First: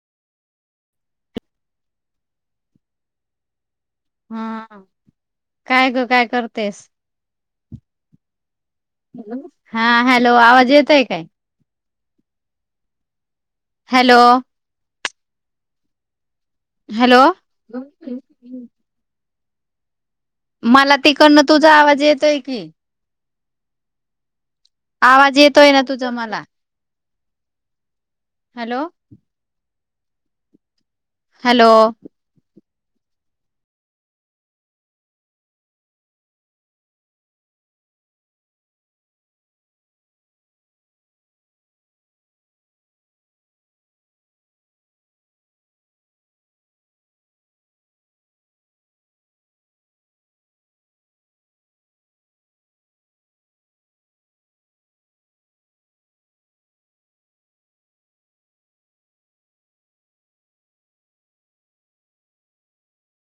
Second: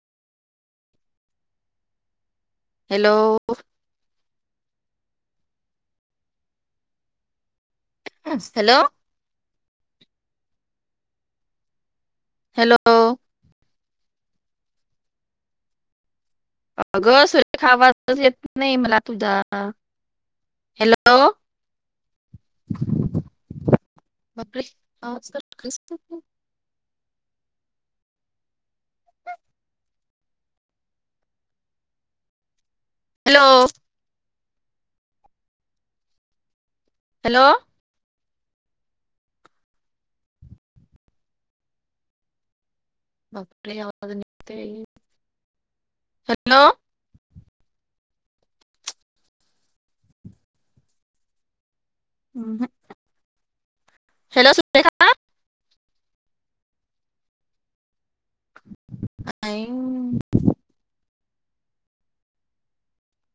Hello. हा काय ग काय करतेस. ह हॅलो. हॅो हा हॅलो आवाज येत आहे काय? हॅलो. हॅलो. हॅलो अगं स खावा येत नाही मला तुझा हा. मला तिकडनं तुझा आवाज येतोय की बापरे आवाज कट येतोय कस ना तुझं काय? मला. हॅलो. हॅलो. हॅलो. हॅलो. आवाजघ हॅलो [unintelligible] हम् ह [unintelligible] हॅलो सुरेखा अ [unintelligible]